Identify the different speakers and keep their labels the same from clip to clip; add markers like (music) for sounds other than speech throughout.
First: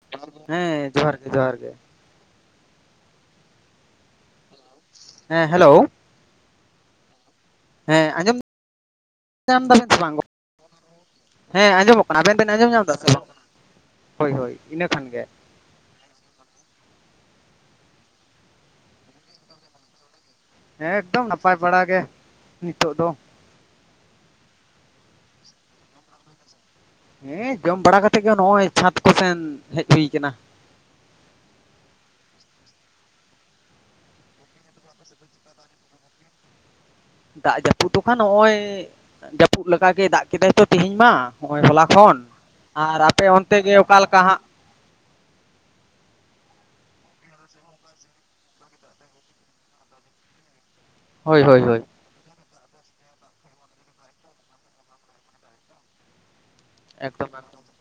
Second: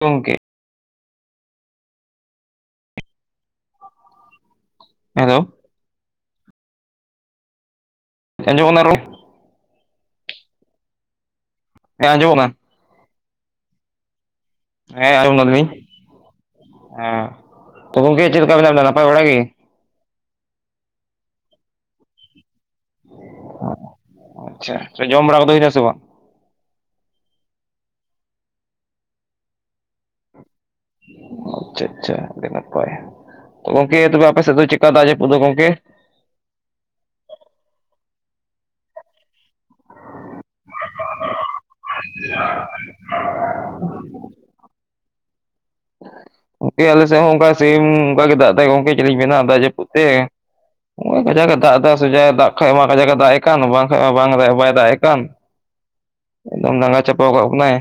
Speaker 1: ᱜᱚᱝᱠᱮ
Speaker 2: ᱦᱮᱸ ᱡᱚᱦᱟᱨ ᱜᱮ ᱡᱚᱦᱟᱨ ᱜᱮ ᱦᱮᱸ ᱦᱮᱞᱳ ᱦᱮᱸ ᱟᱸᱡᱚᱢ
Speaker 1: ᱟᱸᱡᱚᱢᱚᱜ ᱠᱟᱱᱟ ᱨᱚᱲ
Speaker 2: ᱧᱟᱢ ᱫᱟᱵᱮᱱ ᱥᱮ ᱵᱟᱝ ᱜᱚᱼᱼ ᱦᱮᱸ ᱟᱸᱡᱚᱢᱚᱜ ᱠᱟᱱᱟ ᱟᱵᱮᱱ ᱵᱮᱱ ᱟᱸᱡᱚᱢ ᱧᱟᱢ ᱫᱟ ᱥᱮ ᱵᱟᱝ ᱦᱳᱭ ᱦᱳᱭ ᱤᱱᱟᱹ ᱠᱷᱟᱱ
Speaker 1: ᱦᱮᱸ
Speaker 2: ᱜᱮ
Speaker 1: ᱟᱸᱡᱚᱢ ᱫᱟᱞᱤᱧ ᱦᱮᱸ ᱜᱚᱝᱠᱮ ᱪᱮᱫ ᱞᱮᱠᱟ ᱢᱮᱱᱟᱜ ᱵᱮᱱᱟ ᱱᱟᱯᱟᱭ ᱵᱟᱲᱟ ᱜᱮᱼᱼ
Speaker 2: ᱦᱮᱸ ᱮᱠᱫᱚᱢ ᱱᱟᱯᱟᱭ ᱵᱟᱲᱟ ᱜᱮ ᱱᱤᱛᱚᱜ ᱫᱚ᱾
Speaker 1: ᱟᱪᱪᱷᱟ ᱛᱟᱦᱮ ᱡᱚᱢ ᱵᱟᱲᱟ ᱠᱚᱫᱚ ᱦᱩᱭᱱᱟ ᱥᱮ ᱵᱟᱝ?
Speaker 2: ᱦᱮᱸ ᱡᱚᱢ ᱵᱟᱲᱟ ᱠᱟᱛᱮᱜ ᱜᱮ ᱱᱚᱜᱼᱚᱭ ᱪᱷᱟᱸᱫᱽ ᱠᱚᱥᱮᱱ ᱦᱮᱡ ᱦᱩᱭ ᱠᱟᱱᱟ᱾
Speaker 1: ᱟᱪᱪᱷᱟ ᱟᱪᱪᱷᱟ ᱟᱹᱰᱤ ᱱᱟᱯᱟᱭ ᱜᱚᱝᱠᱮ ᱛᱚᱵᱮ ᱟᱯᱮ ᱥᱮᱫ ᱫᱚ ᱪᱮᱜᱠᱟ ᱫᱟᱜ ᱡᱟᱹᱯᱩᱫ ᱫᱚ ᱜᱚᱝᱠᱮ?
Speaker 2: ᱫᱟᱜ ᱡᱟᱹᱯᱩᱫ ᱛᱚᱠᱷᱟᱱ ᱱᱚᱜ ᱚᱭ ᱡᱟᱹᱯᱩᱫ ᱞᱮᱠᱟᱜᱮ ᱫᱟᱜ ᱠᱮᱫᱟᱭ ᱛᱚ ᱛᱮᱦᱤᱧ ᱢᱟ ᱦᱚᱜᱼᱚᱭ ᱦᱚᱞᱟ᱾ ᱯᱷᱳᱱ ᱟᱨ ᱟᱯᱮ ᱚᱱᱛᱮ ᱜᱮ ᱚᱠᱟᱞᱮᱠᱟ ᱦᱟᱸᱜ᱾
Speaker 1: ᱜᱚᱝᱠᱮ ᱟᱞᱮᱥᱮᱜ ᱦᱚᱸ ᱚᱝᱠᱟ ᱥᱮᱢ ᱚᱝᱠᱟ ᱜᱮ ᱫᱟᱜ ᱫᱟᱭ ᱜᱚᱝᱠᱮ ᱪᱮᱜᱞᱤᱧ ᱢᱮᱱᱟ ᱫᱟᱜ ᱡᱟᱹᱯᱩᱫ ᱛᱮ᱾ ᱦᱚᱜᱼᱚᱭ
Speaker 2: ᱦᱳᱭ
Speaker 1: ᱠᱟᱡᱟᱠᱮ
Speaker 2: ᱦᱳᱭ
Speaker 1: ᱫᱟᱜ
Speaker 2: ᱦᱳᱭ
Speaker 1: ᱮᱫᱟ ᱥᱮᱡᱟ ᱫᱟᱜ ᱠᱷᱟᱡ ᱢᱟ ᱠᱟᱡᱟᱠᱮ ᱫᱟᱜ ᱮ ᱠᱟᱱ ᱵᱟᱝᱠᱷᱟᱡ ᱢᱟ ᱵᱟᱝ ᱫᱟ ᱵᱟᱭ ᱫᱟᱜ ᱮ ᱠᱟᱱ ᱮᱠᱫᱚᱢ ᱫᱟᱸᱜᱟ ᱪᱟᱯᱟᱣ
Speaker 2: ᱮᱠᱫᱚᱢ
Speaker 1: ᱠᱟᱜ
Speaker 2: ᱮᱠᱫᱚᱢ
Speaker 1: ᱵᱚᱱᱟᱭ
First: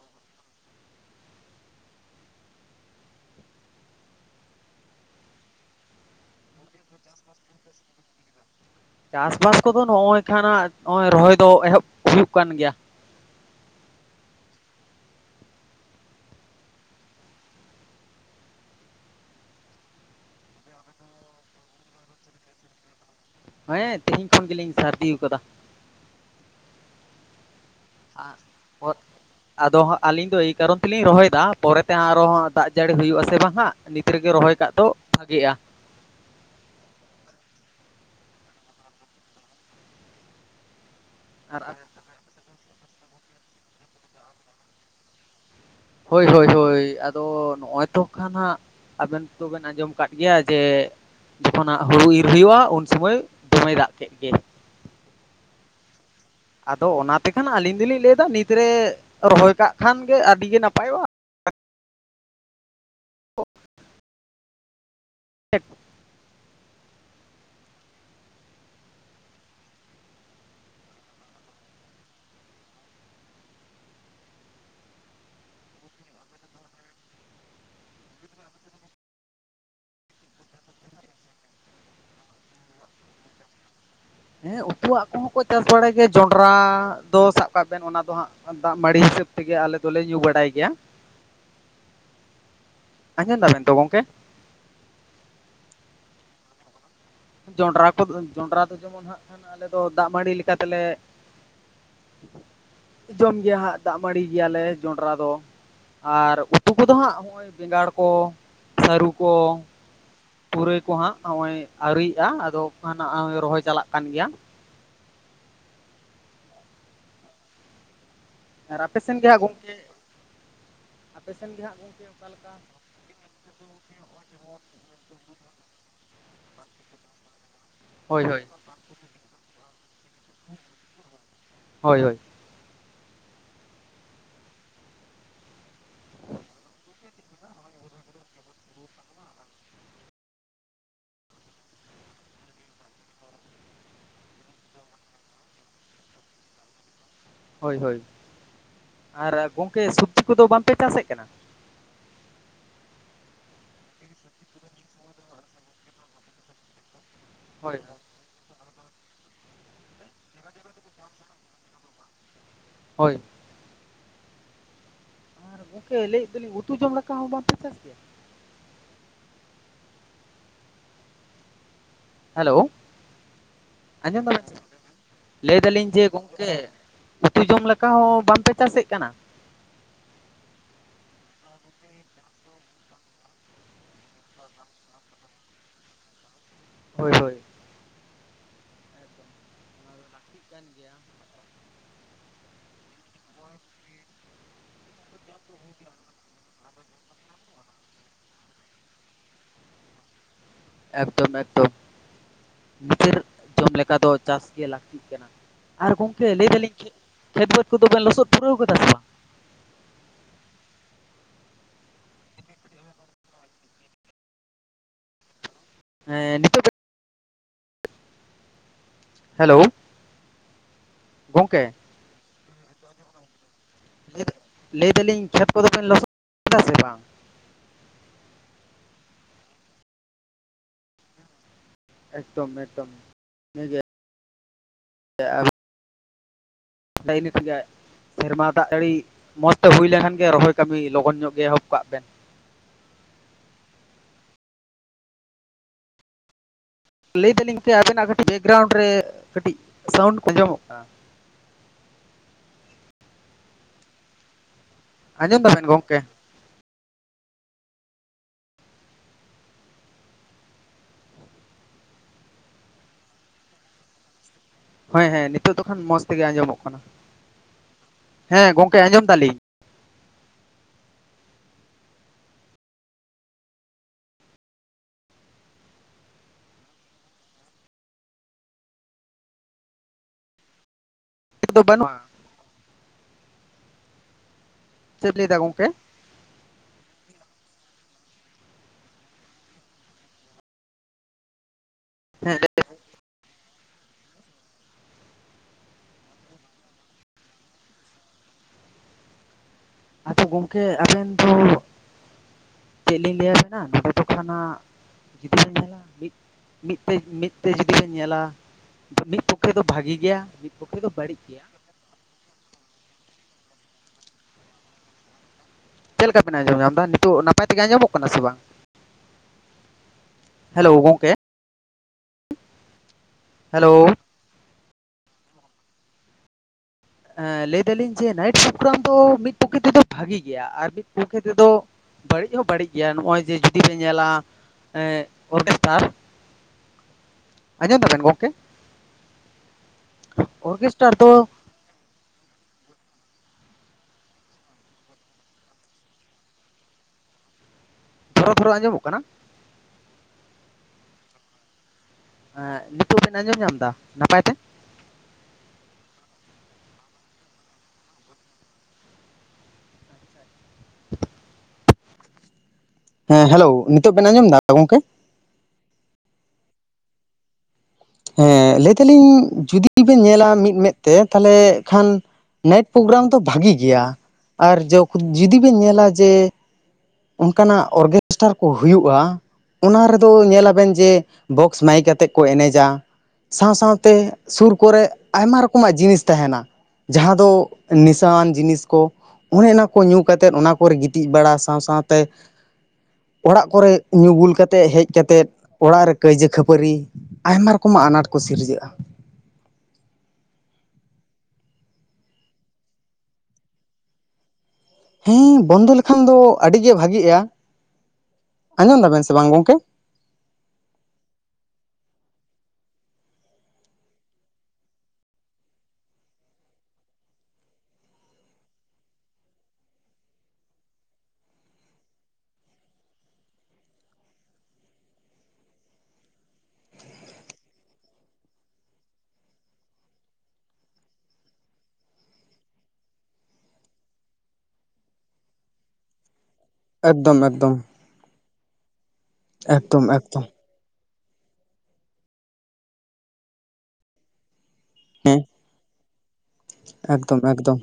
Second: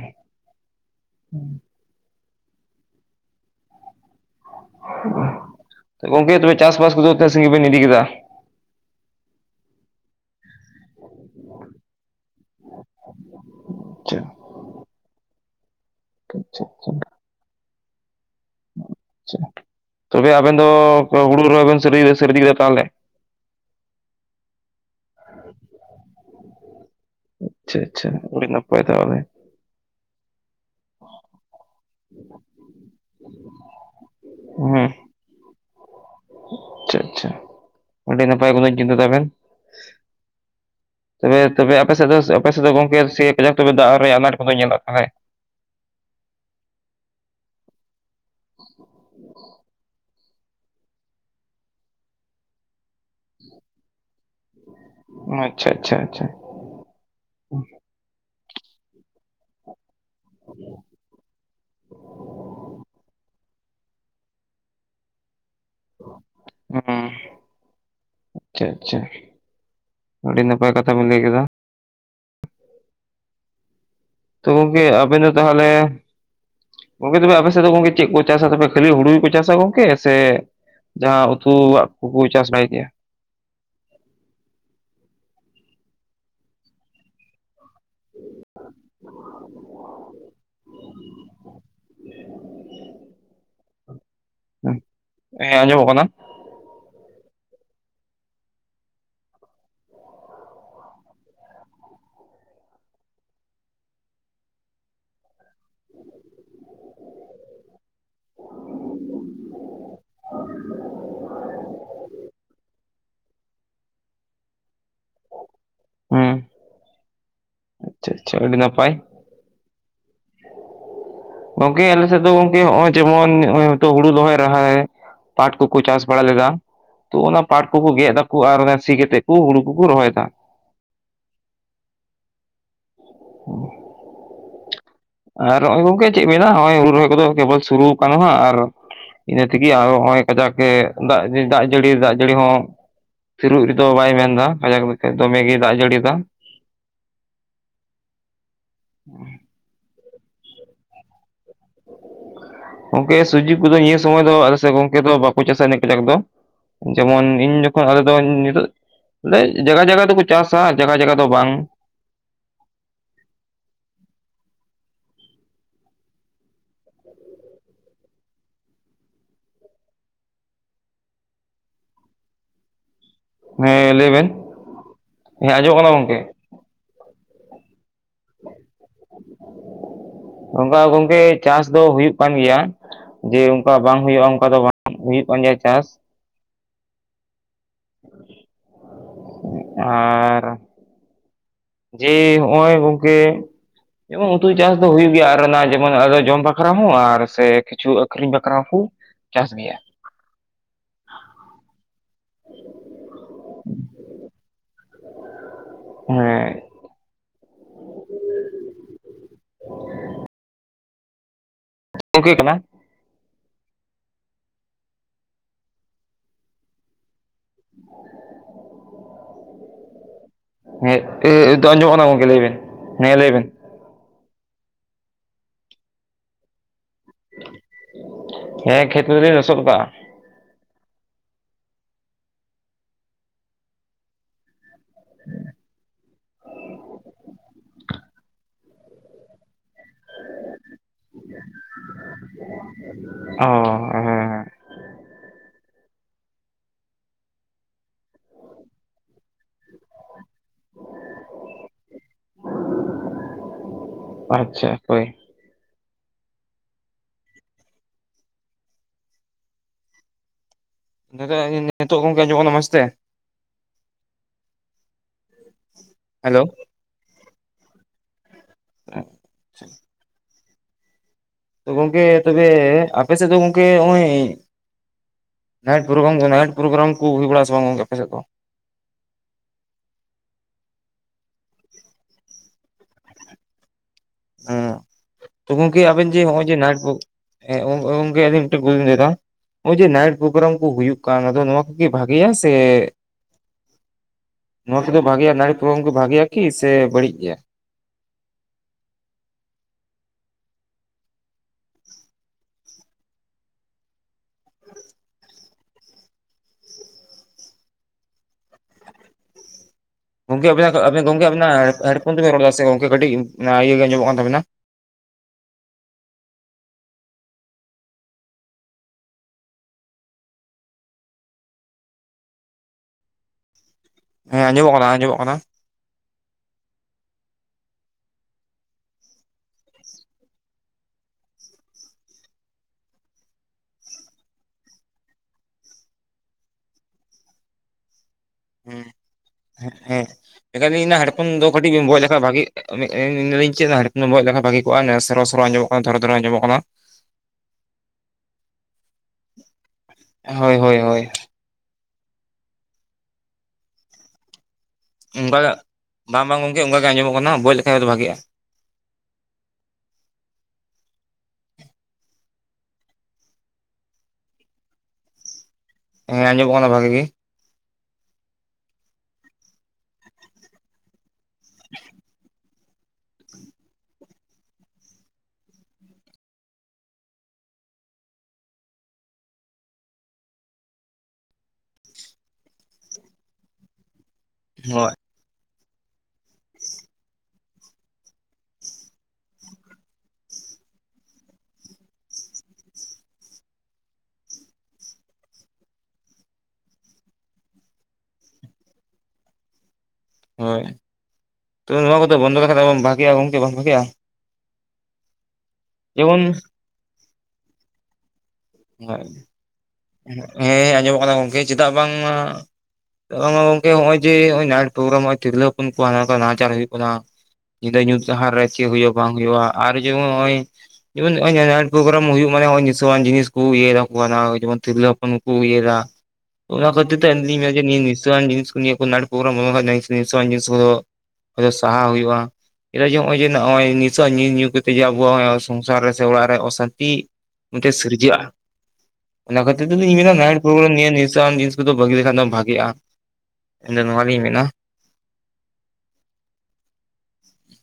Speaker 1: ᱜᱚᱝᱠᱮ ᱛᱚᱵᱮ ᱪᱟᱥ ᱵᱟᱥ ᱠᱚᱫᱚ ᱛᱤᱱᱟᱹᱜ ᱥᱟᱺᱜᱤᱧ ᱵᱮᱱ ᱤᱫᱤ ᱠᱮᱫᱟ?
Speaker 2: ᱪᱟᱥᱵᱟᱥ ᱠᱚᱫᱚ ᱱᱚᱜᱼᱚᱭ ᱠᱷᱟᱱᱟᱜ ᱱᱚᱜᱼᱚᱭ ᱨᱚᱦᱚᱭ ᱫᱚ ᱮᱦᱚᱵ ᱦᱩᱭᱩᱜ ᱠᱟᱱ ᱜᱮᱭᱟ᱾
Speaker 1: ᱟᱪᱪᱷᱟ ᱟᱪᱪᱷᱟ ᱟᱪᱪᱷᱟ ᱪᱷᱟ ᱛᱚᱵᱮ ᱟᱵᱮᱱ ᱫᱚ ᱛᱚ ᱦᱩᱲᱩ ᱨᱚᱦᱚᱭ ᱵᱮᱱ ᱥᱟᱹᱨᱫᱤᱫᱟ ᱥᱟᱨᱤᱫᱤ ᱠᱮᱫᱟ ᱛᱟᱦᱚᱞᱮ
Speaker 2: ᱦᱮᱸ ᱛᱮᱦᱮᱧ ᱠᱷᱚᱱ ᱜᱮᱞᱤᱧ ᱥᱟᱨᱫᱤᱣ ᱠᱟᱫᱟ᱾
Speaker 1: (inaudible) ᱟᱰᱤ ᱱᱟᱯᱚᱭ
Speaker 2: ᱚᱛ
Speaker 1: ᱛᱟᱦᱚᱞᱮ᱾
Speaker 2: ᱟᱫᱚ ᱦᱟᱸᱜ ᱟᱹᱞᱤᱧ ᱫᱚ ᱮᱭ ᱠᱟᱨᱚᱱ ᱛᱮᱞᱤᱧ ᱨᱚᱦᱚᱭᱮᱫᱟ ᱯᱚᱨᱮ ᱛᱮ ᱟᱨᱚ ᱦᱟᱸᱜ ᱫᱟᱜ ᱡᱟᱹᱲᱤ ᱦᱩᱭᱩᱜ ᱟᱥᱮ ᱵᱟᱝ ᱦᱟᱸᱜ᱾ ᱱᱤᱛ ᱨᱮᱜᱮ ᱨᱚᱦᱚᱭ ᱠᱟᱜ ᱫᱚ
Speaker 1: ᱦᱮᱸ
Speaker 2: ᱵᱷᱟᱜᱮᱜᱼᱟ᱾
Speaker 1: ᱟᱪᱪᱷᱟ ᱟᱪᱪᱷᱟ ᱟᱹᱰᱤ ᱱᱟᱯᱟᱭ ᱜᱚᱞᱤᱧ ᱪᱤᱱᱛᱟᱹ ᱛᱟᱵᱮᱱ᱾ ᱛᱚᱵᱮ
Speaker 2: ᱟᱨ
Speaker 1: ᱛᱚᱵᱮ ᱟᱯᱮ ᱥᱮᱫ ᱫᱚ ᱟᱯᱮ ᱥᱮᱫ ᱫᱚ ᱜᱚᱝᱠᱮ ᱥᱮ ᱠᱟᱡᱟᱠ ᱛᱚᱵᱮ ᱫᱟᱜ ᱨᱮᱭᱟᱜ ᱟᱱᱟᱴ ᱠᱚᱫᱚ ᱧᱮᱞᱚᱜ ᱛᱟᱦᱮᱸᱼᱼ
Speaker 2: ᱦᱳᱭ ᱦᱳᱭ ᱦᱳᱭ ᱟᱫᱚ ᱱᱚᱜᱼᱚᱭ ᱛᱚ ᱠᱷᱟᱱ ᱦᱟᱸᱜ ᱟᱵᱮᱱ ᱛᱚᱵᱮᱱ ᱟᱸᱡᱚᱢ ᱠᱟᱫᱼᱼ ᱜᱮᱭᱟ ᱡᱮ ᱡᱚᱠᱷᱚᱱ ᱦᱟᱸᱜ ᱦᱩᱲᱩ ᱤᱨ ᱦᱩᱭᱩᱜᱼᱟ ᱩᱱᱥᱩᱢᱚᱭ ᱫᱚᱢᱮ ᱫᱟᱜ ᱠᱮᱜ ᱜᱮᱼᱼ
Speaker 1: ᱟᱪᱪᱷᱟ ᱟᱪᱪᱷᱟ ᱟᱪᱪᱷᱟ
Speaker 2: ᱟᱫᱚ ᱚᱱᱟ ᱛᱮᱠᱷᱟᱱ ᱟᱹᱞᱤᱧ ᱫᱚᱞᱤᱧ ᱞᱮᱭᱫᱟ ᱱᱤᱛ ᱨᱮ ᱨᱚᱦᱚᱭ ᱠᱟᱜ ᱠᱷᱟᱱ ᱜᱮ ᱟᱹᱰᱤᱜᱮ ᱱᱟᱯᱟᱭᱚᱜᱼᱟ᱾ ᱮᱼᱼ
Speaker 1: ᱦᱩᱸ ᱟᱪᱪᱷᱟ ᱟᱪᱪᱷᱟ ᱟᱹᱰᱤ ᱱᱟᱯᱟᱭ ᱠᱟᱛᱷᱟ ᱵᱮᱱ ᱞᱮᱭ ᱠᱮᱫᱟ᱾ ᱛᱚ ᱜᱚᱝᱠᱮ ᱟᱵᱮᱱ ᱫᱚ ᱛᱟᱦᱚᱞᱮ ᱜᱚᱝᱠᱮ ᱛᱚᱵᱮ ᱟᱯᱮ ᱥᱮᱜ ᱫᱚ ᱜᱚᱝᱠᱮ ᱪᱮᱜ ᱠᱚ ᱪᱟᱥᱟ ᱛᱚᱵᱮ ᱠᱷᱟᱹᱞᱤ ᱦᱩᱲᱩ ᱜᱮ ᱠᱚ ᱪᱟᱥᱟ ᱜᱚᱝᱠᱮ ᱥᱮᱼᱼ ᱡᱟᱦᱟᱸ ᱩᱛᱷᱩᱣᱟᱜ ᱠᱚᱠᱚ ᱪᱟᱥ ᱵᱟᱲᱟᱭ ᱜᱮᱭᱟ᱾
Speaker 2: ᱦᱮᱸ ᱩᱛᱩᱣᱟᱜ ᱠᱚᱦᱚᱸ ᱠᱚ ᱪᱟᱥ ᱵᱟᱲᱟᱭ ᱜᱮᱭᱟ ᱡᱚᱸᱰᱨᱟ ᱫᱚ ᱥᱟᱵ ᱠᱟᱜ ᱵᱮᱱ ᱚᱱᱟ ᱫᱚ ᱦᱟᱸᱜᱼᱼ ᱫᱟᱜ ᱢᱟᱹᱲᱤ ᱦᱤᱥᱟᱹᱵ ᱛᱮᱜᱮ ᱟᱞᱮ ᱫᱚᱞᱮ ᱧᱩ ᱵᱟᱲᱟᱭ ᱜᱮᱭᱟ᱾
Speaker 1: (inaudible)
Speaker 2: ᱟᱸᱡᱚᱢ ᱫᱟᱵᱮᱱ ᱛᱚ ᱜᱚᱝᱠᱮ?
Speaker 1: ᱦᱮᱸ ᱟᱸᱡᱚᱢᱚᱜ ᱠᱟᱱᱟ᱾
Speaker 2: ᱡᱚᱱᱰᱨᱟ ᱠᱚ ᱡᱚᱸᱰᱨᱟ ᱫᱚ ᱡᱮᱢᱚᱱ ᱦᱟᱸᱜ ᱠᱷᱟᱱ ᱟᱞᱮ ᱫᱚ ᱫᱟᱜ ᱢᱟᱹᱲᱤ ᱞᱮᱠᱟ ᱛᱮᱞᱮᱼᱼ ᱡᱚᱢ ᱜᱮᱭᱟ ᱦᱟᱸᱜ ᱫᱟᱜ ᱢᱟᱹᱲᱤ ᱜᱮᱭᱟᱞᱮ ᱡᱚᱱᱰᱨᱟ ᱫᱚ, ᱟᱨ ᱩᱛᱩ ᱠᱚᱫᱚ ᱦᱟᱸᱜ ᱦᱚᱜᱼᱚᱭ ᱵᱮᱸᱜᱟᱲ ᱠᱚ ᱥᱟᱹᱨᱩ ᱠᱚ, ᱯᱩᱨᱟᱹᱭ ᱠᱚᱦᱟᱸᱜ ᱱᱚᱜᱼᱚᱭ ᱟᱹᱣᱨᱤᱭᱟᱜᱼᱟ ᱟᱫᱚ ᱠᱷᱟᱱ ᱨᱚᱦᱚᱭ ᱪᱟᱞᱟᱜ ᱠᱟᱱ ᱜᱮᱭᱟ᱾
Speaker 1: ᱦᱩᱸ ᱟᱪᱪᱷᱟ ᱟᱪᱪᱷᱟ ᱟᱹᱰᱤ ᱱᱟᱯᱟᱭ᱾
Speaker 2: ᱱᱤᱠᱟᱹᱱ ᱜᱮᱭᱟ ᱜᱚᱢᱠᱮ
Speaker 1: ᱜᱚᱢᱠᱮ
Speaker 2: ᱜᱚᱝᱠᱮ
Speaker 1: ᱟᱞᱮ ᱥᱮᱫ
Speaker 2: ᱚᱠᱟ
Speaker 1: ᱫᱚ
Speaker 2: ᱞᱮᱠᱟ
Speaker 1: ᱜᱚᱢᱠᱮ ᱦᱚᱸᱜᱼᱚᱭ ᱡᱮᱢᱚᱱ ᱱᱚᱜᱼᱚᱭ ᱦᱤᱛᱚᱜ ᱦᱩᱲᱩ ᱨᱚᱦᱚᱭ ᱞᱟᱦᱟ ᱯᱟᱴ ᱠᱚᱠᱚ ᱪᱟᱥ ᱵᱟᱲᱟ ᱞᱮᱫᱟ ᱛᱚ ᱚᱱᱟ ᱯᱟᱴ ᱠᱚᱠᱚ ᱜᱮᱫ
Speaker 2: ᱦᱳᱭ
Speaker 1: ᱫᱟᱠᱚ
Speaker 2: ᱦᱳᱭ
Speaker 1: ᱟᱨ ᱚᱱᱟ ᱥᱤ ᱠᱟᱛᱮᱫ ᱠᱚ ᱦᱩᱲᱩ ᱠᱚᱠᱚ ᱨᱚᱦᱚᱭᱮᱫᱟ᱾
Speaker 2: ᱦᱳᱭ, ᱦᱳᱭ
Speaker 1: ᱟᱨ ᱱᱚᱜ-ᱚᱭ ᱜᱚᱢᱠᱮ ᱪᱮᱫ ᱢᱮᱱᱟᱜ-ᱟ ᱱᱚᱜᱼᱚᱭ ᱦᱩᱲᱩ ᱨᱚᱦᱚᱭ ᱠᱚᱫᱚ ᱠᱮᱵᱚᱞ ᱥᱩᱨᱩ ᱟᱠᱟᱱ ᱨᱮ ᱦᱚᱸ ᱟᱨ ᱦᱚᱸᱼᱼ ᱤᱱᱟᱹ ᱛᱮᱜᱮ ᱟᱨ ᱱᱚᱜᱼᱚᱭ ᱜᱟᱡᱟᱠ ᱮᱸ ᱫᱟᱜ ᱫᱤᱱ ᱫᱟᱜ ᱡᱟᱹᱲᱤ ᱫᱟᱜ ᱡᱟᱹᱲᱤ ᱦᱚᱸᱼᱼ ᱛᱷᱤᱨᱩᱚᱜ ᱜᱮᱛᱚ ᱵᱟᱭ ᱢᱮᱱᱫᱟ ᱜᱟᱡᱟᱠ ᱵᱚᱞᱛᱮ ᱫᱚᱢᱮᱜᱮᱭ ᱫᱟᱜ ᱡᱟᱹᱲᱤᱭᱫᱟ᱾
Speaker 2: ᱦᱳᱭ ᱦᱳᱭ ᱟᱨ ᱜᱚᱢᱠᱮ ᱥᱚᱵᱡᱤ ᱠᱚᱫᱚ ᱵᱟᱝᱯᱮ ᱪᱟᱥᱮᱫ ᱠᱟᱱᱟ᱾
Speaker 1: ᱜᱚᱢᱠᱮ ᱥᱚᱵᱡᱤ ᱠᱚᱫᱚ ᱱᱤᱭᱟᱹ ᱥᱚᱢᱚᱭ ᱫᱚ ᱟᱞᱮᱥᱮ ᱜᱚᱢᱠᱮ ᱫᱚ ᱵᱟᱠᱚ ᱪᱟᱥᱟ ᱤᱱᱟᱹᱜ ᱜᱟᱡᱟᱠ ᱫᱚ ᱡᱮᱢᱚᱱᱼᱼ ᱤᱧ
Speaker 2: ᱦᱳᱭ
Speaker 1: ᱡᱚᱠᱷᱚᱱ ᱟᱞᱮ ᱫᱚ ᱱᱤᱛᱚᱜ ᱵᱚᱞᱮ ᱡᱟᱭᱜᱟ ᱡᱟᱭᱜᱟ ᱫᱚᱠᱚ ᱪᱟᱥᱟ ᱡᱟᱭᱜᱟ ᱡᱟᱭᱜᱟ ᱫᱚ ᱵᱟᱝ,
Speaker 2: ᱦᱳᱭ ᱜᱚᱢᱠᱮ ᱞᱟᱹᱭᱮᱫ ᱫᱚᱞᱤᱧ ᱩᱛᱩ ᱡᱚᱢ ᱞᱮᱠᱟ ᱦᱚᱸ ᱵᱟᱯᱮ ᱪᱟᱥᱜᱮᱭᱟ? ᱦᱮᱞᱳ
Speaker 1: ᱦᱮᱸ ᱞᱟᱹᱭ
Speaker 2: ᱟᱡᱚᱢ
Speaker 1: ᱵᱮᱱ
Speaker 2: ᱫᱟᱞᱟᱝ ᱪᱮᱵᱟᱝ
Speaker 1: ᱦᱮᱸ
Speaker 2: ᱞᱟᱹᱭ
Speaker 1: ᱟᱸᱡᱚᱢᱚᱜ ᱠᱟᱱᱟ
Speaker 2: ᱫᱟᱞᱤᱧ ᱡᱮ
Speaker 1: ᱜᱚᱝᱠᱮ
Speaker 2: ᱜᱚᱢᱠᱮ ᱩᱛᱩ ᱡᱚᱢ ᱞᱮᱠᱟ ᱦᱚᱸ ᱵᱟᱯᱮ ᱪᱟᱥᱮᱫ ᱠᱟᱱᱟ?
Speaker 1: ᱚᱱᱠᱟ ᱜᱚᱢᱠᱮ ᱪᱟᱥ ᱫᱚ ᱦᱩᱭᱩᱜ ᱠᱟᱱ ᱜᱮᱭᱟ᱾ ᱡᱮ ᱚᱱᱠᱟ ᱵᱟᱝ ᱦᱩᱭᱩᱜᱼᱟ ᱚᱱᱠᱟ ᱫᱚ ᱵᱟᱝ ᱦᱩᱭᱩᱜ ᱠᱟᱱ ᱜᱮᱭᱟ ᱪᱟᱥ᱾
Speaker 2: ᱦᱳᱭ ᱦᱳᱭ ᱚᱱᱟ ᱫᱚ
Speaker 1: ᱟᱨ
Speaker 2: ᱞᱟᱹᱠᱛᱤᱜ ᱠᱟᱱ ᱜᱮᱭᱟ
Speaker 1: ᱡᱮ ᱱᱚᱜᱼᱚᱭ ᱜᱚᱢᱠᱮ ᱡᱮᱢᱟᱱ ᱩᱛᱩ ᱪᱟᱥᱼᱼ ᱦᱩᱭᱫᱚ ᱦᱩᱭᱩᱜ ᱜᱮᱭᱟ ᱟᱨ ᱚᱱᱟ ᱡᱮᱢᱚᱱ ᱟᱫᱚ ᱡᱚᱢ ᱵᱟᱠᱷᱨᱟ ᱦᱚᱸ ᱟᱨ ᱥᱮ ᱠᱤᱪᱷᱩ ᱟᱹᱠᱷᱨᱤᱧ ᱵᱟᱠᱷᱨᱟ ᱦᱚᱸ, ᱪᱟᱥ ᱜᱮᱭᱟ
Speaker 2: ᱮᱠᱫᱚᱢ-ᱮᱠᱫᱚᱢ ᱱᱤᱡᱮᱨ ᱡᱚᱢ ᱞᱮᱠᱟ ᱫᱚ ᱪᱟᱥ ᱜᱮ ᱞᱟᱹᱠᱛᱤᱜ ᱠᱟᱱᱟ᱾ ᱟᱨ ᱜᱚᱢᱠᱮ ᱞᱟᱹᱭ
Speaker 1: ᱦᱮᱸ
Speaker 2: ᱫᱟᱞᱤᱧ ᱠᱷᱮᱛ, ᱠᱷᱮᱛ ᱵᱟᱹᱫᱽ ᱠᱚᱫᱚ ᱵᱮᱱ ᱞᱚᱥᱚᱫ ᱯᱩᱨᱟᱹᱣ ᱠᱟᱫᱟ ᱥᱮ ᱵᱟᱝ?
Speaker 1: (unintelligible) ᱜᱮ ᱠᱟᱱᱟ,
Speaker 2: ᱦᱮᱸ ᱱᱤᱛᱳᱜ (unintelligible) ᱦᱮᱞᱳᱣ
Speaker 1: ᱦᱮᱸᱜ ᱮᱜ ᱱᱤᱛᱚᱜ ᱟᱸᱡᱚᱢᱟᱜ ᱠᱟᱱᱟ ᱜᱚᱢᱠᱮ ᱞᱟᱹᱭᱵᱮᱱ ᱦᱮᱸ ᱞᱟᱹᱭᱵᱮᱱ,
Speaker 2: ᱞᱟᱹᱭ, ᱞᱟᱹᱭ ᱫᱟᱞᱤᱧ ᱠᱷᱮᱛ ᱠᱚᱫᱚ ᱵᱮᱱ ᱞᱚᱥᱚᱫ ᱠᱮᱫᱟ ᱥᱮ ᱵᱟᱝ?
Speaker 1: ᱦᱮᱸ ᱠᱷᱮᱛ ᱠᱚᱫᱚᱞᱤᱧ ᱞᱚᱥᱚᱫ ᱠᱟᱜ-ᱟ᱾
Speaker 2: ᱮᱠᱫᱚᱢ-ᱮᱠᱫᱚᱢ ᱤᱱᱟᱹ ᱜᱮᱼᱼ ᱪᱟᱜ-ᱟᱢᱼᱼ ᱟᱫᱚ ᱤᱱᱟᱹ ᱠᱷᱚᱱ ᱜᱮ (unintelligible) ᱥᱮᱨᱢᱟ ᱫᱟᱜ ᱡᱟᱹᱲᱤ ᱢᱚᱸᱡᱽ ᱛᱮ ᱦᱩᱭ ᱞᱮᱠᱷᱟᱱ ᱜᱮ ᱨᱚᱦᱚᱭ ᱠᱟᱹᱢᱤ ᱞᱚᱜᱚᱱ ᱧᱚᱜ ᱜᱮ ᱮᱦᱚᱵ ᱠᱟᱜ ᱵᱮᱱ᱾
Speaker 1: ᱚ ᱦᱮᱸ-ᱦᱮᱸ
Speaker 2: ᱞᱟᱹᱭ ᱫᱟᱞᱤᱧ ᱯᱮ ᱟᱵᱮᱱᱟᱜ ᱠᱟᱹᱴᱤᱡ ᱵᱮᱜᱽᱜᱨᱟᱣᱩᱱ ᱨᱮ ᱠᱟᱹᱴᱤᱡ ᱥᱟᱣᱩᱱᱰ ᱠᱚ ᱡᱚᱢᱚᱜ ᱠᱟᱱᱟ᱾
Speaker 1: ᱟᱪᱪᱷᱟ ᱦᱳᱭ
Speaker 2: ᱟᱸᱡᱚᱢ ᱫᱟᱵᱮᱱ ᱜᱚᱝᱠᱮ?
Speaker 1: ᱫᱟᱫᱟ ᱟᱫᱚ ᱱᱤᱛᱚᱜ ᱜᱚᱢᱠᱮ ᱟᱸᱡᱚᱢᱚᱜ ᱠᱟᱱᱟ ᱢᱚᱪᱛᱮ,
Speaker 2: ᱦᱳᱭ ᱦᱮᱸ ᱱᱤᱛᱚᱜ ᱫᱚ ᱠᱷᱟᱱ ᱢᱚᱸᱡᱽ ᱛᱮᱜᱮ
Speaker 1: ᱦᱮᱞᱳ
Speaker 2: ᱟᱸᱡᱚᱢᱚᱜ ᱠᱟᱱᱟ ᱦᱮᱸ ᱜᱚᱝᱠᱮ ᱟᱸᱡᱚᱢ ᱫᱟᱞᱤᱧ,
Speaker 1: (inaudible) ᱛᱚ ᱜᱚᱝᱠᱮ ᱛᱚᱵᱮ ᱟᱯᱮ ᱥᱮᱫ ᱫᱚ ᱜᱚᱝᱠᱮ ᱱᱚᱜ-ᱚᱭᱼᱼ ᱱᱟᱭᱤᱴ ᱯᱨᱳᱜᱽᱨᱟᱢ ᱠᱚ ᱱᱟᱭᱤᱴ ᱯᱨᱳᱜᱽᱨᱟᱢ ᱠᱚ ᱦᱩᱭ ᱵᱟᱲᱟᱜ ᱟᱥᱮ ᱵᱟᱝ ᱜᱚᱝᱠᱮ ᱟᱯᱮ ᱥᱮᱫ ᱠᱚ?
Speaker 2: (unintelligible) ᱫᱚ ᱵᱟᱹᱱᱩᱜ-ᱟ,
Speaker 1: ᱩᱸ
Speaker 2: ᱪᱮᱫ ᱞᱟᱹᱭ ᱫᱟ
Speaker 1: ᱛᱚ ᱜᱚᱝᱠᱮ ᱟᱵᱮᱱ ᱡᱮ ᱱᱚᱜ-ᱚᱭ ᱡᱮ ᱱᱟᱭᱤᱴ ᱯᱳᱼᱼ ᱮᱸ (unintelligible) ᱜᱚᱢᱠᱮ ᱟᱞᱤᱧ ᱢᱤᱫᱴᱮᱱ ᱠᱩᱠᱞᱤᱧ ᱞᱟᱹᱭ ᱮᱫᱟ ᱱᱚᱜ-ᱚᱭ ᱡᱮ ᱱᱟᱭᱤᱴ ᱯᱨᱳᱜᱽᱨᱟᱢ ᱠᱚ ᱦᱩᱭᱩᱜ ᱠᱟᱱ ᱟᱫᱚ ᱱᱚᱣᱟᱼᱼ ᱣᱟ ᱠᱤ ᱵᱷᱟᱜᱮᱭᱟ
Speaker 2: ᱦᱮᱸ
Speaker 1: ᱥᱮᱻ ᱱᱚᱣᱟ ᱠᱚᱫᱚ ᱵᱷᱟᱜᱮᱭᱟ ᱱᱟᱭᱤᱴ ᱯᱨᱳᱜᱽᱨᱟᱢ ᱠᱚ ᱵᱷᱟᱜᱮᱭᱟᱠᱤ ᱥᱮ ᱵᱟᱹᱲᱤᱡ ᱜᱮᱭᱟ?
Speaker 2: ᱟᱫᱚ ᱜᱚᱢᱠᱮ ᱟᱵᱮᱱ ᱫᱚ ᱪᱮᱫ ᱞᱤᱧ ᱞᱟᱹᱭ ᱟᱵᱮᱱᱟ ᱱᱚᱰᱮ ᱫᱚ ᱠᱟᱱᱷᱟᱼᱼ ᱡᱩᱫᱤ ᱯᱮ ᱧᱮᱞᱟ ᱢᱤᱫ ᱢᱤᱫ ᱛᱮ ᱢᱤᱫ ᱛᱮ ᱡᱩᱫᱤ ᱯᱮ ᱧᱮᱞᱟ ᱢᱤᱫ ᱯᱚᱠᱼᱼ ᱯᱚᱠᱠᱷᱮ ᱫᱚ ᱵᱷᱟᱜᱤ ᱜᱮᱭᱟ ᱢᱤᱫ ᱯᱚᱠᱠᱷᱮ ᱫᱚ ᱵᱟᱹᱲᱤᱡ ᱜᱮᱭᱟ᱾
Speaker 1: (unintelligible) ᱯᱷᱩᱱ ᱛᱮᱵᱤᱱ ᱨᱚᱲ ᱜᱮᱭᱟ ᱥᱮ ᱜᱚᱝᱠᱮ ᱠᱟᱹᱴᱤᱡ ᱤᱭᱟᱹ ᱜᱮ ᱟᱸᱡᱚᱢᱚᱜ ᱠᱟᱱ ᱛᱟᱵᱤᱱᱟ᱾
Speaker 2: ᱪᱮᱫ ᱞᱮᱠᱟ ᱵᱤᱱ ᱟᱸᱡᱚᱢ ᱧᱟᱢ ᱮᱫᱟ ᱱᱤᱛᱚᱜ ᱱᱟᱯᱟᱭ ᱛᱮᱜᱮ ᱟᱸᱡᱚᱢᱚᱜ ᱠᱟᱱᱟ ᱥᱮ ᱵᱟᱝ? ᱦᱮᱞᱳᱣ ᱜᱚᱝᱠᱮ, ᱦᱮᱞᱳᱣ
Speaker 1: ᱮᱸ ᱟᱸᱡᱚᱢᱚᱜ ᱠᱟᱱᱟ ᱟᱸᱡᱚᱢᱚᱜ ᱠᱟᱱᱟ᱾
Speaker 2: ᱦᱮᱸ ᱞᱟᱹᱭ ᱫᱟᱞᱤᱧ ᱡᱮ ᱱᱟᱭᱤᱴ ᱯᱨᱳᱜᱨᱟᱢ ᱫᱚ ᱢᱤᱫ ᱯᱚᱠᱠᱷᱮ ᱛᱮᱫᱚ ᱵᱷᱟᱜᱤ ᱜᱮᱭᱟ ᱟᱨ ᱢᱤᱫ ᱯᱚᱠᱠᱷᱮ ᱛᱮ ᱫᱚᱼᱼ ᱵᱟᱹᱲᱤᱡ ᱦᱚᱸ ᱵᱟᱹᱲᱤᱡ ᱜᱮᱭᱟ ᱱᱚᱜ-ᱚᱭ ᱡᱮ ᱡᱩᱫᱤ ᱵᱮᱱ ᱧᱮᱞᱟ ᱚᱨᱜᱮᱥᱴᱟᱨᱼᱼ ᱟᱡᱚᱢ ᱫᱟᱵᱮᱱ ᱜᱚᱝᱠᱮ?
Speaker 1: ᱦᱩᱸ, ᱦᱮᱸ ᱢᱮ ᱠᱮ ᱫᱟ ᱞᱤᱧ ᱚᱱᱟ ᱦᱮᱰᱯᱷᱳᱱ ᱫᱚ ᱠᱟᱹᱴᱤᱡ ᱵᱤᱱ ᱵᱚᱡ ᱞᱮᱠᱷᱟᱱ ᱵᱷᱟᱜᱤᱜᱼᱼ (unintelligible) ᱦᱮᱴᱯᱷᱳ ᱮᱤᱱ ᱵᱚᱡ ᱞᱮᱠᱷᱟᱱ ᱵᱷᱟᱹᱜᱤ ᱠᱚᱜ-ᱟ ᱥᱚᱨᱚ-ᱥᱚᱨᱚ ᱟᱸᱡᱚᱢᱚᱜ ᱠᱟᱱᱟ ᱫᱷᱚᱨᱚ ᱫᱷᱚᱨᱮ ᱟᱹᱡᱚᱢᱚᱜ ᱠᱟᱱᱟ᱾
Speaker 2: ᱯᱷᱚᱨᱚ-ᱯᱷᱚᱨᱚ ᱟᱸᱡᱚᱢᱚᱜ ᱠᱟᱱᱟ?
Speaker 1: ᱦᱳᱭ-ᱦᱳᱭ-ᱦᱳᱭ
Speaker 2: ᱮᱸ ᱱᱤᱛᱚᱜ ᱵᱮᱱ ᱟᱸᱡᱚᱢ ᱧᱟᱢ ᱮᱫᱟ ᱱᱟᱯᱟᱭ ᱛᱮ?
Speaker 1: ᱜᱠᱟᱜᱮ ᱵᱟᱝ ᱵᱟᱝ ᱵᱟᱝ ᱜᱚᱝᱠᱮ ᱚᱝᱠᱟ ᱜᱮ ᱟᱸᱡᱚᱢᱚᱜ ᱠᱟᱱᱟ ᱵᱚᱡ ᱞᱮᱠᱷᱟᱱ ᱫᱚ ᱵᱷᱟᱜᱤᱜ-ᱟ᱾
Speaker 2: ᱦᱮᱸ ᱦᱮᱞᱳ ᱱᱤᱛᱚᱜ ᱵᱮᱱ ᱟᱸᱡᱚᱢ ᱫᱟ ᱜᱚᱝᱠᱮ᱾
Speaker 1: ᱦᱮᱸ ᱟᱸᱡᱚᱢᱚᱜ ᱠᱟᱱᱟ ᱵᱷᱟᱜᱤ ᱜᱮ᱾
Speaker 2: ᱦᱮᱸ ᱞᱟᱹᱭ ᱫᱟᱞᱤᱧ ᱡᱩᱫᱤ ᱵᱮᱱ ᱧᱮᱞᱟ ᱢᱤᱫ ᱢᱮᱫ ᱛᱮ ᱛᱟᱦᱚᱞᱮ ᱠᱷᱟᱱ ᱱᱟᱭᱤᱴ ᱯᱨᱳᱜᱨᱟᱢ ᱫᱚ ᱵᱷᱟᱜᱤ ᱜᱮᱭᱟ ᱟᱨ ᱡᱩᱫᱤ ᱵᱮᱱ ᱧᱮᱞᱟ ᱡᱮ ᱚᱱᱠᱟᱱᱟᱜ ᱚᱨᱜᱮᱥᱴᱟᱨ ᱠᱚ ᱦᱩᱭᱩᱜᱼᱟ ᱚᱱᱟ ᱨᱮᱫᱚ ᱧᱮᱞᱟᱵᱮᱱ ᱡᱮ ᱵᱚᱠᱥ ᱢᱟᱭᱤᱠ ᱟᱛᱮᱫ ᱠᱚ ᱮᱱᱮᱡᱟ᱾ ᱥᱟᱶ ᱥᱟᱶᱛᱮ ᱥᱩᱨ ᱠᱚᱨᱮ
Speaker 1: ᱦᱳᱭ
Speaker 2: ᱟᱭᱢᱟ ᱨᱚᱠᱚᱢᱟᱜ ᱡᱤᱱᱤᱥ ᱛᱟᱦᱮᱱᱟ᱾ ᱡᱟᱸᱦᱟᱸ ᱫᱚ ᱱᱮᱥᱟᱣᱟᱱ ᱡᱤᱱᱤᱥ ᱠᱚ ᱚᱱᱮ ᱚᱱᱟ ᱠᱚ ᱧᱩ ᱠᱟᱛᱮᱫ ᱚᱱᱟ ᱠᱚᱨᱮ ᱜᱤᱛᱤᱡ ᱵᱟᱲᱟ ᱥᱟᱶ ᱥᱟᱶᱛᱮ ᱚᱲᱟᱜ ᱠᱚᱨᱮ ᱧᱩ ᱵᱩᱞ ᱠᱟᱛᱮᱫ ᱦᱮᱡ ᱠᱟᱛᱮᱫ ᱚᱲᱟᱜ ᱨᱮ ᱠᱟᱹᱭᱡᱟᱹ ᱠᱷᱟᱹᱯᱟᱹᱨᱤ ᱟᱭᱢᱟ ᱨᱚ ᱠᱚᱢᱟᱜ ᱟᱱᱟᱴ ᱠᱚ ᱥᱤᱨᱡᱟᱹᱜᱼᱟ᱾
Speaker 1: ᱦᱳᱭ ᱛᱚᱵᱮ ᱱᱚᱣᱟ ᱠᱚᱫᱚ ᱵᱚᱱᱫᱚ ᱞᱮᱠᱷᱟᱱ ᱫᱚ ᱵᱟᱝ ᱵᱷᱟᱜᱤᱜ-ᱟ ᱜᱚᱝᱠᱮ ᱵᱟᱝ ᱵᱷᱟᱜᱤᱜᱼᱟ᱾
Speaker 2: ᱦᱮᱸ ᱵᱚᱱᱫᱚ ᱞᱮᱠᱷᱟᱱ ᱫᱚ
Speaker 1: ᱡᱮᱢᱚᱱ
Speaker 2: ᱟᱹᱰᱤ ᱜᱮ ᱵᱷᱟᱜᱤᱜᱼᱟ, ᱟᱸᱡᱚᱢ ᱮᱫᱟᱵᱮᱱ ᱥᱮ ᱵᱟᱝ ᱜᱚᱝᱠᱮ᱾
Speaker 1: ᱦᱮᱸ ᱟᱸᱡᱚᱢᱚᱜ ᱠᱟᱱᱟ ᱜᱚᱝᱠᱮ ᱪᱮᱫᱟᱜ ᱵᱟᱝ ᱦᱚᱸᱜᱚᱭ ᱜᱚᱝᱠᱮ ᱦᱚᱸᱜᱚᱭ ᱡᱮ ᱱᱟᱭᱤᱴ ᱯᱨᱳᱜᱨᱟᱢ ᱛᱤᱨᱞᱟᱹ ᱦᱚᱯᱚᱱ ᱠᱚᱣᱟᱜ ᱦᱟᱱᱟ ᱱᱟᱦᱟᱪᱟᱨ ᱦᱩᱭᱩᱜ ᱠᱟᱱᱟ᱾ ᱧᱤᱫᱟᱹ ᱧᱩᱛ ᱰᱟᱦᱟᱨ ᱨᱮ ᱪᱮᱫ ᱦᱩᱭᱩᱜᱼᱟ ᱵᱟᱝ ᱦᱩᱭᱩᱜᱼᱟ ᱟᱨ ᱡᱮᱢ ᱱᱚᱜᱼᱚᱭ ᱡᱮᱢᱚᱱ ᱱᱚᱜᱚᱭ ᱱᱟᱭᱤᱴ ᱯᱨᱳᱜᱨᱟᱢ ᱦᱩᱭᱩᱜ ᱢᱟᱱᱮ ᱦᱚᱜᱚᱭ ᱱᱤᱥᱟᱹᱣᱟᱱ ᱡᱤᱱᱤᱥ᱾ ᱠᱚ ᱤᱭᱟ. ᱮᱫᱟ ᱠᱩ ᱡᱮᱢᱚᱱ ᱛᱤᱨᱞᱟᱹ ᱦᱚᱯᱚᱱ ᱠᱚ ᱤᱭᱟ. ᱭ ᱫᱟ᱾ ᱚᱱᱟ ᱠᱷᱟᱹᱛᱤᱨ ᱛᱮ ᱤᱧ ᱫᱩᱧ ᱢᱮᱱᱟ ᱡᱮ ᱱᱤᱭᱟ ᱱᱤᱥᱟᱹᱣᱟᱱ ᱡᱤᱱᱤᱥ ᱠᱚ ᱱᱤᱭᱟ ᱠᱚ ᱱᱟᱭᱤᱴ ᱯᱨᱳᱜᱨᱟᱢ (unintelligible) ᱱᱤᱥᱟᱹᱣᱟᱱ ᱠᱚᱫᱚ᱾ ᱠᱚ ᱥᱟᱦᱟ ᱦᱩᱭᱩᱜᱼᱟ᱾ ᱪᱮᱫᱟᱜ ᱡᱮ ᱱᱚᱜᱼᱚᱭ ᱡᱮ ᱱᱚᱜᱼᱚᱭ ᱱᱤᱥᱟᱜ ᱧᱩ ᱧᱩ ᱠᱟᱛᱮ ᱡᱮ ᱟᱵᱚᱣᱟᱜ ᱥᱚᱝᱥᱟᱨ ᱨᱮ ᱥᱮ ᱚᱲᱟᱜ ᱨᱮ ᱚᱥᱟᱱ ᱛᱤ
Speaker 2: ᱮᱠᱫᱚᱢ ᱮᱠᱫᱚᱢ
Speaker 1: ᱥᱤᱨᱡᱟᱹᱜᱼᱟ ᱚᱱᱟ ᱠᱷᱟᱹᱛᱤᱨ ᱛᱮ
Speaker 2: ᱮᱠᱫᱚᱢ
Speaker 1: ᱞᱤᱧ ᱢᱮᱱᱟ
Speaker 2: ᱮᱠᱫᱚᱢ
Speaker 1: ᱱᱟ ᱯᱩᱨᱟ ᱱᱤᱭᱟᱹ ᱱᱤᱥᱟᱹᱣᱟᱱ ᱡᱤᱱᱤᱥ ᱠᱚᱫᱚ ᱵᱟᱹᱜᱤ ᱞᱮᱠᱷᱟᱱ ᱫᱚ ᱵᱷᱟᱜᱤᱜᱼᱟ, ᱤᱧᱫᱚ ᱱᱚᱣᱟ ᱜᱤᱧ ᱢᱮᱱᱟ᱾
Speaker 2: ᱦᱮᱸ ᱮᱠᱫᱚᱢ ᱮᱠᱫᱚᱢ᱾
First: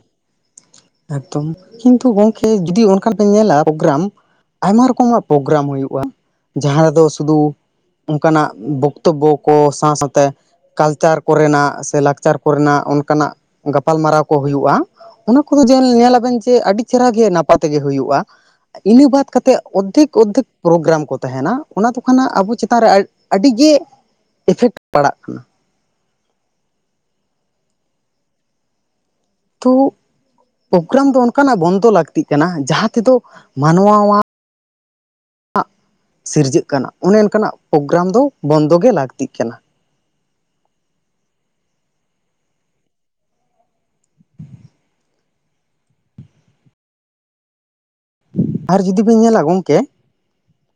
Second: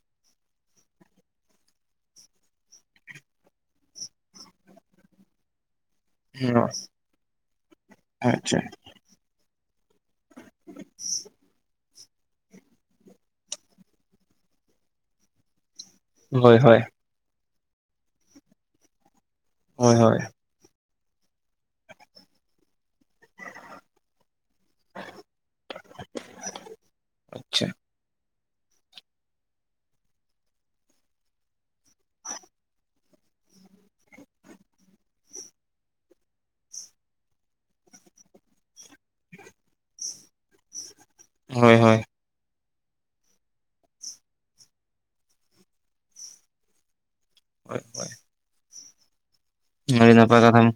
Speaker 2: ᱮᱠᱫᱚᱢ ᱠᱤᱱᱛᱩ ᱜᱚᱢᱠᱮ ᱡᱩᱫᱤ ᱚᱱᱠᱟᱱ ᱯᱮ ᱧᱮᱞᱟ ᱯᱨᱳᱜᱨᱟᱢ ᱟᱭᱢᱟ ᱨᱚᱠᱚᱢᱟᱜ ᱯᱨᱳᱜᱨᱟᱢ ᱦᱩᱭᱩᱜᱼᱟ ᱡᱟᱸᱦᱟᱸ ᱨᱮᱫᱚ ᱥᱩᱫᱩ ᱚᱱᱠᱟᱱᱟᱜ
Speaker 1: ᱟᱪᱪᱷᱟ
Speaker 2: ᱵᱚᱠᱛᱚᱵᱵᱚ ᱠᱚ ᱥᱟᱶ ᱥᱟᱶ ᱛᱮ ᱠᱟᱞᱪᱟᱨ ᱠᱚᱨᱮᱱᱟᱜ ᱥᱮ ᱞᱟᱠᱪᱟᱨ ᱠᱚ ᱨᱮᱱᱟᱜ ᱚᱱᱠᱟᱱᱟᱜ ᱜᱟᱯᱟᱞ ᱢᱟᱨᱟᱣ ᱠᱚ ᱦᱩᱭᱩᱜᱼᱟ᱾ ᱠᱚ ᱵᱮᱱ ᱧᱮᱞᱟᱵᱮᱱ
Speaker 1: ᱦᱳᱭ
Speaker 2: ᱡᱮ
Speaker 1: ᱦᱳᱭ
Speaker 2: ᱟᱹᱰᱤ ᱪᱮᱦᱨᱟ ᱜᱮ ᱱᱟᱯᱟᱭ ᱛᱮᱜᱮ ᱦᱩᱭᱩᱜᱼᱟ ᱤᱱᱟᱹ ᱵᱟᱫ ᱠᱟᱛᱮᱫ
Speaker 1: ᱦᱳᱭ
Speaker 2: ᱚᱫᱽᱫᱷᱮᱠ
Speaker 1: ᱦᱳᱭ
Speaker 2: ᱚᱫᱽᱫᱷᱮᱠ ᱯᱨᱳᱜᱨᱟᱢ ᱠᱚ ᱛᱟᱦᱮᱱᱟ ᱚᱱᱟ ᱛᱚ ᱠᱷᱚᱱᱟᱜ ᱟᱵᱚ ᱪᱮᱛᱟᱱ ᱨᱮ ᱟᱹᱰᱤ ᱜᱮ ᱤᱯᱷᱮᱠᱴ ᱯᱟᱲᱟᱜ ᱠᱟᱱᱟ᱾
Speaker 1: ᱟᱪᱪᱷᱟ
Speaker 2: ᱛᱳ ᱯᱨᱳᱜᱨᱟᱢ ᱫᱚ ᱚᱱᱠᱟᱱᱟᱜ ᱵᱚᱱᱫᱚ ᱞᱟᱹᱠᱛᱤᱜ ᱠᱟᱱᱟ, ᱡᱟᱸᱦᱟᱸ ᱛᱮᱫᱚ ᱢᱟᱱᱣᱟ ᱟᱜ ᱟᱜ ᱥᱤᱨᱡᱟᱹᱜ ᱠᱟᱱᱟ ᱚᱱᱮ ᱚᱱᱠᱟᱱᱟᱜ ᱯᱨᱳᱜᱨᱟᱢ ᱫᱚ ᱵᱚᱱᱫᱚ ᱜᱮ ᱞᱟᱹᱠᱛᱤᱜ ᱠᱟᱱᱟ᱾
Speaker 1: ᱦᱳᱭ ᱦᱳᱭ ᱟᱪᱪᱷᱟ
Speaker 2: ᱟᱨ ᱡᱩᱫᱤ ᱵᱤᱱ ᱧᱮᱞᱟ ᱜᱚᱝᱠᱮ᱾
Speaker 1: ᱟᱹᱰᱤ ᱱᱟᱯᱟᱭ ᱠᱟᱛᱷᱟᱢ,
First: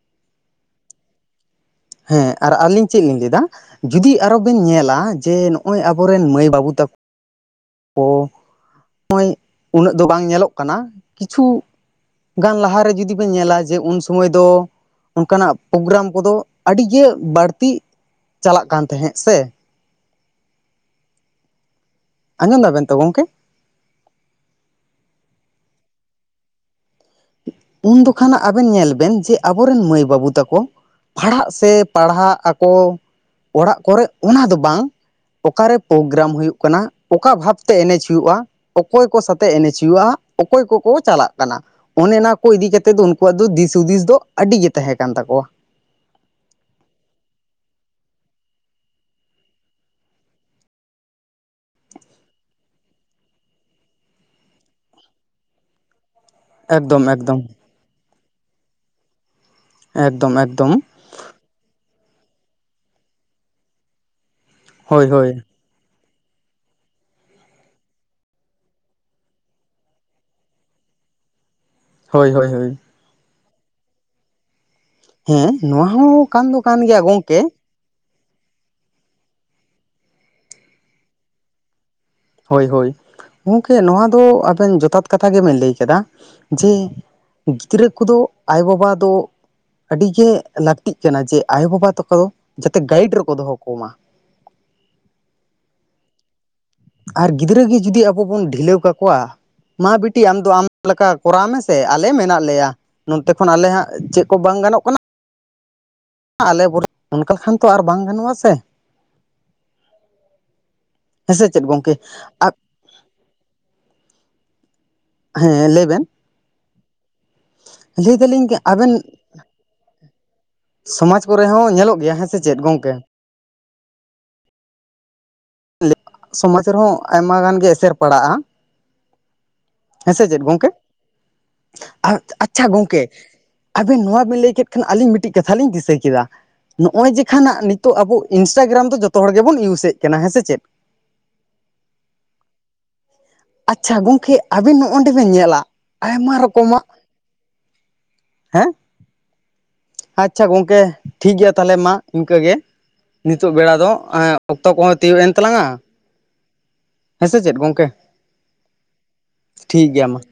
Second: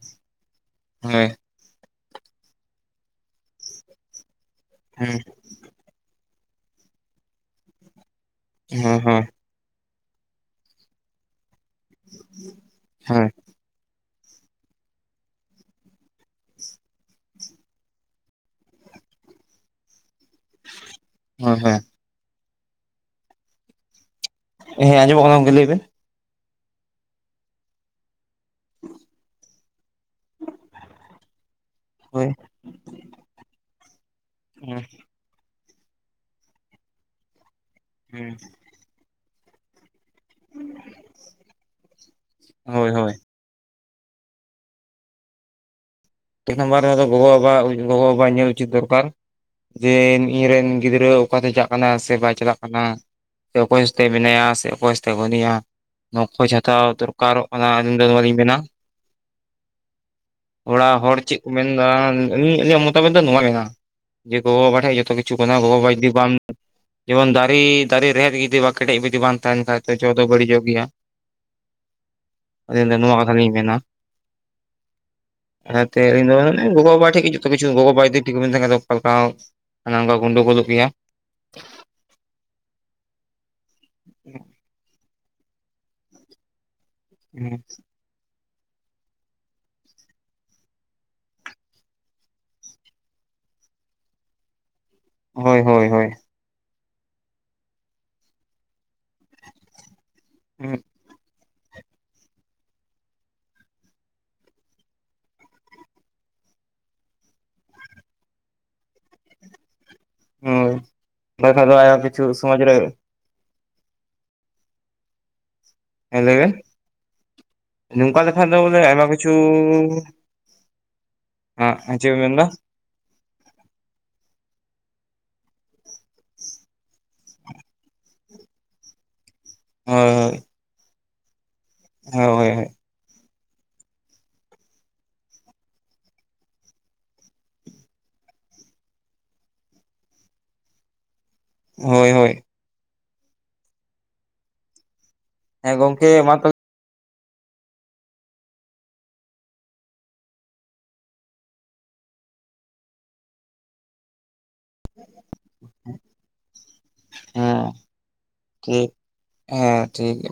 Speaker 1: ᱦᱳᱭ
Speaker 2: ᱦᱮᱸ ᱟᱨ ᱟᱹᱞᱤᱧ ᱪᱮᱫ ᱞᱤᱧ ᱞᱟᱹᱭᱫᱟ, ᱡᱩᱫᱤ ᱟᱨᱚ ᱵᱮᱱ ᱧᱮᱞᱟ
Speaker 1: ᱦᱩᱸ
Speaker 2: ᱡᱮ ᱱᱚᱜᱼᱚᱭ ᱟᱵᱚᱨᱮᱱ ᱢᱟᱹᱭ ᱵᱟᱹᱵᱩ ᱛᱟᱠᱚ ᱠᱚ,
Speaker 1: ᱦᱮᱸ ᱦᱮᱸ
Speaker 2: ᱩᱱᱟᱹᱜ ᱫᱚ ᱵᱟᱝ ᱧᱮᱞᱚᱜ ᱠᱟᱱᱟ, ᱠᱤᱪᱷᱩ ᱜᱟᱱ ᱞᱟᱦᱟᱨᱮ ᱡᱩᱫᱤ
Speaker 1: ᱦᱳᱭ
Speaker 2: ᱵᱮᱱ ᱧᱮᱞᱟ ᱡᱮ ᱩᱱ ᱥᱚᱢᱚᱭ ᱫᱚ ᱚᱱᱠᱟᱱᱟᱜ ᱯᱨᱳᱜᱨᱟᱢ ᱠᱚᱫᱚ, ᱟᱹᱰᱤ ᱜᱮ ᱵᱟᱹᱲᱛᱤ ᱪᱟᱞᱟᱜ ᱠᱟᱱ ᱛᱟᱦᱮᱸᱜ ᱥᱮ᱾
Speaker 1: ᱦᱳᱭ ᱦᱮᱸ
Speaker 2: ᱟᱸᱡᱚᱢ ᱫᱟᱵᱮᱱ ᱛᱚ ᱜᱚᱝᱠᱮ?
Speaker 1: ᱦᱮᱸ ᱟᱡᱚᱢᱚᱜ ᱠᱟᱱᱟ ᱜᱚᱝᱠᱮ ᱞᱟᱹᱭ ᱵᱮᱱ?
Speaker 2: ᱩᱱ ᱫᱚ ᱠᱷᱟᱱᱟᱜ ᱟᱵᱮᱱ ᱧᱮᱞ ᱵᱮᱱ ᱡᱮᱼᱼ ᱟᱵᱚᱨᱮᱱ ᱢᱟᱹᱭ ᱵᱟᱹᱵᱩ ᱛᱟᱠᱚ ᱯᱟᱲᱦᱟᱜ ᱥᱮ
Speaker 1: ᱦᱳᱭ
Speaker 2: ᱯᱟᱲᱦᱟᱜ ᱟᱠᱚ ᱚᱲᱟᱜ ᱠᱚᱨᱮᱼᱼ ᱚᱱᱟ ᱫᱚ ᱵᱟᱝ
Speaker 1: ᱦᱩᱸ
Speaker 2: ᱚᱠᱟᱨᱮ ᱯᱨᱳᱜᱨᱟᱢ ᱦᱩᱭᱩᱜ ᱠᱟᱱᱟ ᱚᱠᱟ ᱵᱷᱟᱵᱽᱛᱮ ᱮᱱᱮᱡ
Speaker 1: ᱦᱩᱸ
Speaker 2: ᱦᱩᱭᱩᱜᱼᱟ᱾ ᱚᱠᱚᱭ ᱠᱚ ᱥᱟᱛᱮᱜ ᱮᱱᱮᱡ ᱦᱩᱭᱩᱜᱼᱟ ᱚᱠᱚᱭ ᱠᱚᱠᱚ ᱪᱟᱞᱟᱜ ᱠᱟᱱᱟ ᱚᱱᱮ ᱚᱱᱟ ᱠᱚ ᱤᱫᱤ
Speaker 1: ᱦᱳᱭ
Speaker 2: ᱠᱟᱛᱮᱛ ᱫᱚ
Speaker 1: ᱦᱳᱭ
Speaker 2: ᱩᱱᱠᱩᱼᱼ ᱠᱟᱣᱟᱜ ᱫᱚ ᱫᱤᱥ ᱦᱩᱫᱤᱥ ᱫᱚ ᱟᱹᱰᱤ ᱜᱮ ᱛᱟᱦᱮᱸ ᱠᱟᱱ ᱛᱟᱠᱚᱣᱟ᱾
Speaker 1: ᱢᱤᱫ ᱱᱟᱢᱵᱟᱨ ᱨᱮ ᱦᱚᱭᱛᱚ ᱜᱚᱜᱚ ᱵᱟᱵᱟᱼᱟᱜ ᱜᱚᱜᱚ ᱵᱟᱵᱟᱼᱟᱜ ᱧᱮᱞ ᱩᱪᱤᱛ ᱫᱚᱨᱠᱟᱨ᱾ ᱡᱮ ᱤᱧᱨᱮᱱ ᱜᱤᱫᱽᱨᱟᱹ ᱚᱠᱟᱛᱮ ᱪᱟᱜ ᱠᱟᱱᱟ ᱥᱮ ᱵᱟᱭ ᱪᱟᱞᱟᱜ ᱠᱟᱱᱟ᱾ ᱥᱮ ᱚᱠᱚᱭ ᱥᱟᱭ ᱛᱮ ᱢᱮᱱᱟᱭᱟ ᱥᱮ ᱚᱠᱚᱭ ᱥᱟᱭ ᱛᱮ ᱵᱟᱱᱩᱭᱟ᱾ ᱱᱩᱠᱩ ᱪᱷᱟᱴᱟᱣ
Speaker 2: ᱮᱠᱫᱚᱢ ᱮᱠᱫᱚᱢ
Speaker 1: ᱫᱚᱨᱠᱟᱨᱚᱜ ᱠᱟᱱᱟ ᱟᱹᱞᱤᱧ ᱫᱚ ᱱᱚᱣᱟ ᱞᱤᱧ ᱢᱮᱱᱟ᱾
Speaker 2: ᱮᱠᱫᱚᱢ ᱮᱠᱫᱚᱢ
Speaker 1: ᱚᱲᱟᱜ ᱦᱚᱲ ᱪᱮᱫ ᱠᱚ ᱢᱮᱱ ᱫᱟ ᱟᱹᱞᱤᱧ ᱟᱜ ᱢᱚᱛᱟᱢᱚᱛ ᱫᱚ ᱱᱚᱣᱟ ᱢᱮᱱᱟᱜᱼᱟ᱾ ᱡᱮ ᱜᱚᱜᱚᱼᱵᱟᱵᱟ ᱴᱷᱮᱱ
Speaker 2: ᱦᱳᱭ
Speaker 1: ᱡᱚᱛᱚ
Speaker 2: ᱦᱳᱭ
Speaker 1: ᱠᱤᱪᱷᱩ ᱠᱟᱱᱟ ᱜᱚᱼᱵᱟ ᱡᱩᱚᱫᱤ ᱵᱟᱢᱼᱼ ᱡᱮᱢᱚᱱ ᱫᱟᱨᱮ ᱫᱟᱨᱮ ᱨᱮᱦᱮᱫ ᱡᱩᱫᱤ ᱵᱟᱝ ᱠᱮᱴᱮᱡ ᱡᱩᱫᱤ ᱵᱟᱝ ᱛᱟᱦᱮᱱ ᱠᱷᱟᱡ ᱡᱚ ᱫᱚ ᱵᱟᱹᱲᱤ ᱡᱚᱜ ᱜᱮᱭᱟ᱾
Speaker 2: ᱦᱳᱭ ᱦᱳᱭ ᱦᱳᱭ
Speaker 1: ᱟᱹᱞᱤᱧ ᱫᱚ ᱵᱚᱭᱟ ᱠᱟᱛᱷᱟ ᱜᱮᱞᱤᱧ ᱢᱮᱱᱟ᱾
Speaker 2: ᱦᱮᱸ ᱱᱚᱣᱟ ᱦᱚᱸ ᱠᱟᱱ ᱫᱚ ᱠᱟᱱ ᱜᱮᱭᱟ
Speaker 1: ᱜᱚᱜᱚᱼᱵᱟᱵᱟ ᱴᱷᱮᱡ ᱜᱮ
Speaker 2: ᱜᱚᱝᱠᱮ
Speaker 1: ᱡᱚᱛᱚ ᱠᱤᱼᱼ ᱜᱚᱜᱚ ᱵᱟᱵᱟ ᱡᱩᱫᱤ ᱴᱷᱤᱠ ᱵᱟᱹᱠᱤᱱ ᱛᱟᱸᱦᱮᱱ ᱠᱷᱟᱱ ᱚᱱᱮ ᱚᱱᱠᱟ ᱜᱳᱱᱰᱳ ᱞᱚᱜ ᱜᱮᱭᱟ
Speaker 2: ᱦᱳᱭ ᱦᱳᱭ ᱾ ᱜᱚᱝᱠᱮ ᱱᱚᱣᱟ ᱫᱚ ᱟᱵᱮᱱ ᱡᱚᱛᱷᱟᱛ ᱠᱟᱛᱷᱟ ᱜᱮᱵᱮᱱ ᱞᱟᱹᱭ ᱠᱮᱫᱟ ᱡᱮᱼᱼ ᱜᱤᱫᱽᱨᱟᱹ ᱠᱚᱫᱚ ᱟᱭᱳᱼᱵᱟᱵᱟ ᱫᱚᱼᱼ ᱟᱹᱰᱤ ᱜᱮ ᱞᱟᱹᱠᱛᱤᱜ ᱠᱟᱱᱟ ᱡᱮ ᱟᱭᱳᱼᱵᱟᱵᱟ ᱛᱟᱠᱚ ᱫᱚ ᱡᱟᱛᱮ ᱜᱟᱭᱤᱰ ᱨᱮᱠᱚ ᱫᱚᱦᱚ ᱠᱚᱢᱟ᱾
Speaker 1: ᱦᱳᱭ ᱦᱳᱭ ᱦᱳᱭ
Speaker 2: ᱟᱨ ᱜᱤᱫᱽᱨᱟᱹ ᱜᱮ ᱡᱩᱫᱤ ᱟᱵᱚ ᱵᱚᱱ ᱰᱷᱤᱞᱟᱹᱣ ᱠᱟᱠᱚᱣᱟ ᱢᱟ ᱵᱤᱴᱤ ᱟᱢ ᱫᱚ ᱟᱢ ᱞᱮᱠᱟ ᱠᱚᱨᱟᱣ ᱢᱮᱥᱼᱼ ᱥᱮ ᱟᱞᱮ ᱢᱮᱱᱟᱜ ᱞᱮᱭᱟ ᱱᱚᱛᱮ ᱠᱷᱚᱱ ᱟᱞᱮ ᱦᱟᱸᱜ ᱪᱮᱫ ᱠᱚ ᱵᱟᱝ ᱜᱟᱱᱚᱜ ᱠᱟᱱᱟ᱾ ᱟᱞᱮ (unintelligible) ᱚᱱᱠᱟ ᱠᱷᱟᱱ ᱛᱚ ᱟᱨ ᱵᱟᱝ ᱜᱟᱱᱚᱜᱼᱟ ᱥᱮ᱾
Speaker 1: ᱦᱳᱭ
Speaker 2: ᱦᱮᱸᱥᱮ ᱪᱮᱫ
Speaker 1: ᱵᱟᱠᱷᱟᱱ ᱫᱚ
Speaker 2: ᱜᱚᱝᱠᱮ
Speaker 1: ᱟᱭᱢᱟ ᱠᱤᱪᱷᱩ ᱥᱚᱢᱟᱡ ᱨᱮᱼᱼ
Speaker 2: ᱦᱮᱸ ᱞᱟᱹᱭ ᱵᱮᱱ?
Speaker 1: ᱦᱮᱸ ᱞᱟᱹᱭ ᱵᱮᱱ
Speaker 2: ᱞᱟᱹᱭ
Speaker 1: ᱱᱚᱝᱠᱟ
Speaker 2: ᱫᱟᱞᱤᱧ
Speaker 1: ᱞᱮᱠᱷᱟᱱ ᱫᱚ ᱵᱚᱞᱮ
Speaker 2: ᱟᱵᱮᱱ
Speaker 1: ᱟᱭᱢᱟ ᱠᱤᱪᱷᱩᱼᱼ
Speaker 2: ᱥᱚᱢᱟᱡᱽ ᱠᱚᱨᱮ ᱦᱚᱸ ᱧᱮᱞᱚᱜ ᱜᱮᱭᱟ
Speaker 1: ᱵᱮᱱ
Speaker 2: ᱦᱮᱸ ᱥᱮ
Speaker 1: ᱢᱮᱱᱫᱟ
Speaker 2: ᱪᱮᱫ ᱜᱚᱝᱠᱮ? ᱥᱚᱢᱟᱡᱽ ᱨᱮᱦᱚᱸ ᱟᱭᱢᱟ ᱜᱟᱱ ᱜᱮ ᱮᱥᱮᱨ ᱯᱟᱲᱟᱜᱼᱟ᱾ ᱦᱮᱸ ᱥᱮ
Speaker 1: ᱦᱳᱭ
Speaker 2: ᱪᱮᱫ ᱜᱚᱝᱠᱮ
Speaker 1: ᱦᱳᱭ
Speaker 2: ᱟᱪᱪᱷᱟ
Speaker 1: ᱦᱳᱭ
Speaker 2: ᱜᱚᱢᱠᱮ ᱟᱵᱮᱱ ᱱᱚᱣᱟ ᱵᱮᱱ ᱞᱟᱹᱭ ᱠᱮᱫ ᱠᱷᱟᱱ ᱟᱹᱞᱤᱧ ᱢᱤᱫᱴᱤᱡ ᱠᱟᱛᱷᱟ ᱞᱤᱧ ᱫᱤᱥᱟᱹ ᱠᱮᱫᱟ᱾ ᱱᱚᱜᱼᱚᱭ ᱡᱮᱠᱷᱱᱟᱜ ᱱᱤᱛᱚᱜ ᱟᱵᱚ ᱤᱱᱥᱴᱟᱜᱨᱟᱢ ᱫᱚ ᱡᱚᱛᱚ ᱦᱚᱲ ᱜᱮᱵᱚᱱ ᱤᱭᱩᱡᱮᱫ ᱠᱟᱱᱟ ᱦᱮᱸ ᱥᱮ ᱪᱮᱫ?
Speaker 1: ᱦᱳᱭ ᱦᱳᱭ
Speaker 2: ᱟᱪᱪᱷᱟ ᱜᱚᱝᱠᱮ ᱟᱵᱤᱱ ᱱᱚᱜᱼᱱᱚᱰᱮ ᱵᱮᱱ ᱧᱮᱞᱟ
Speaker 1: ᱦᱮᱸ ᱜᱚᱝᱠᱮ ᱢᱟ
Speaker 2: ᱟᱭᱢᱟ
Speaker 1: ᱛᱚᱵᱮ
Speaker 2: ᱨᱚᱠᱚᱢᱟᱜ᱾ ᱦᱮᱸ ᱟᱪᱪᱷᱟ ᱜᱚᱝᱠᱮ ᱴᱷᱤᱠ ᱜᱮᱭᱟ ᱛᱟᱦᱚᱞᱮ ᱢᱟ ᱤᱱᱠᱟᱹ ᱜᱮ ᱱᱤᱛᱚᱜ ᱵᱮᱲᱟ ᱫᱚ᱾ ᱚᱠᱛᱚ ᱠᱚᱦᱚᱸ ᱛᱤᱭᱳᱜ ᱮᱱ ᱛᱟᱞᱟᱝᱼᱟ ᱦᱮᱸᱥᱮ ᱪᱮᱫ
Speaker 1: ᱦᱮᱸ
Speaker 2: ᱜᱚᱝᱠᱮ?
Speaker 1: ᱦᱮᱸ ᱴᱷᱤᱠ ᱴᱷᱤᱠ ᱜᱮᱭᱟ᱾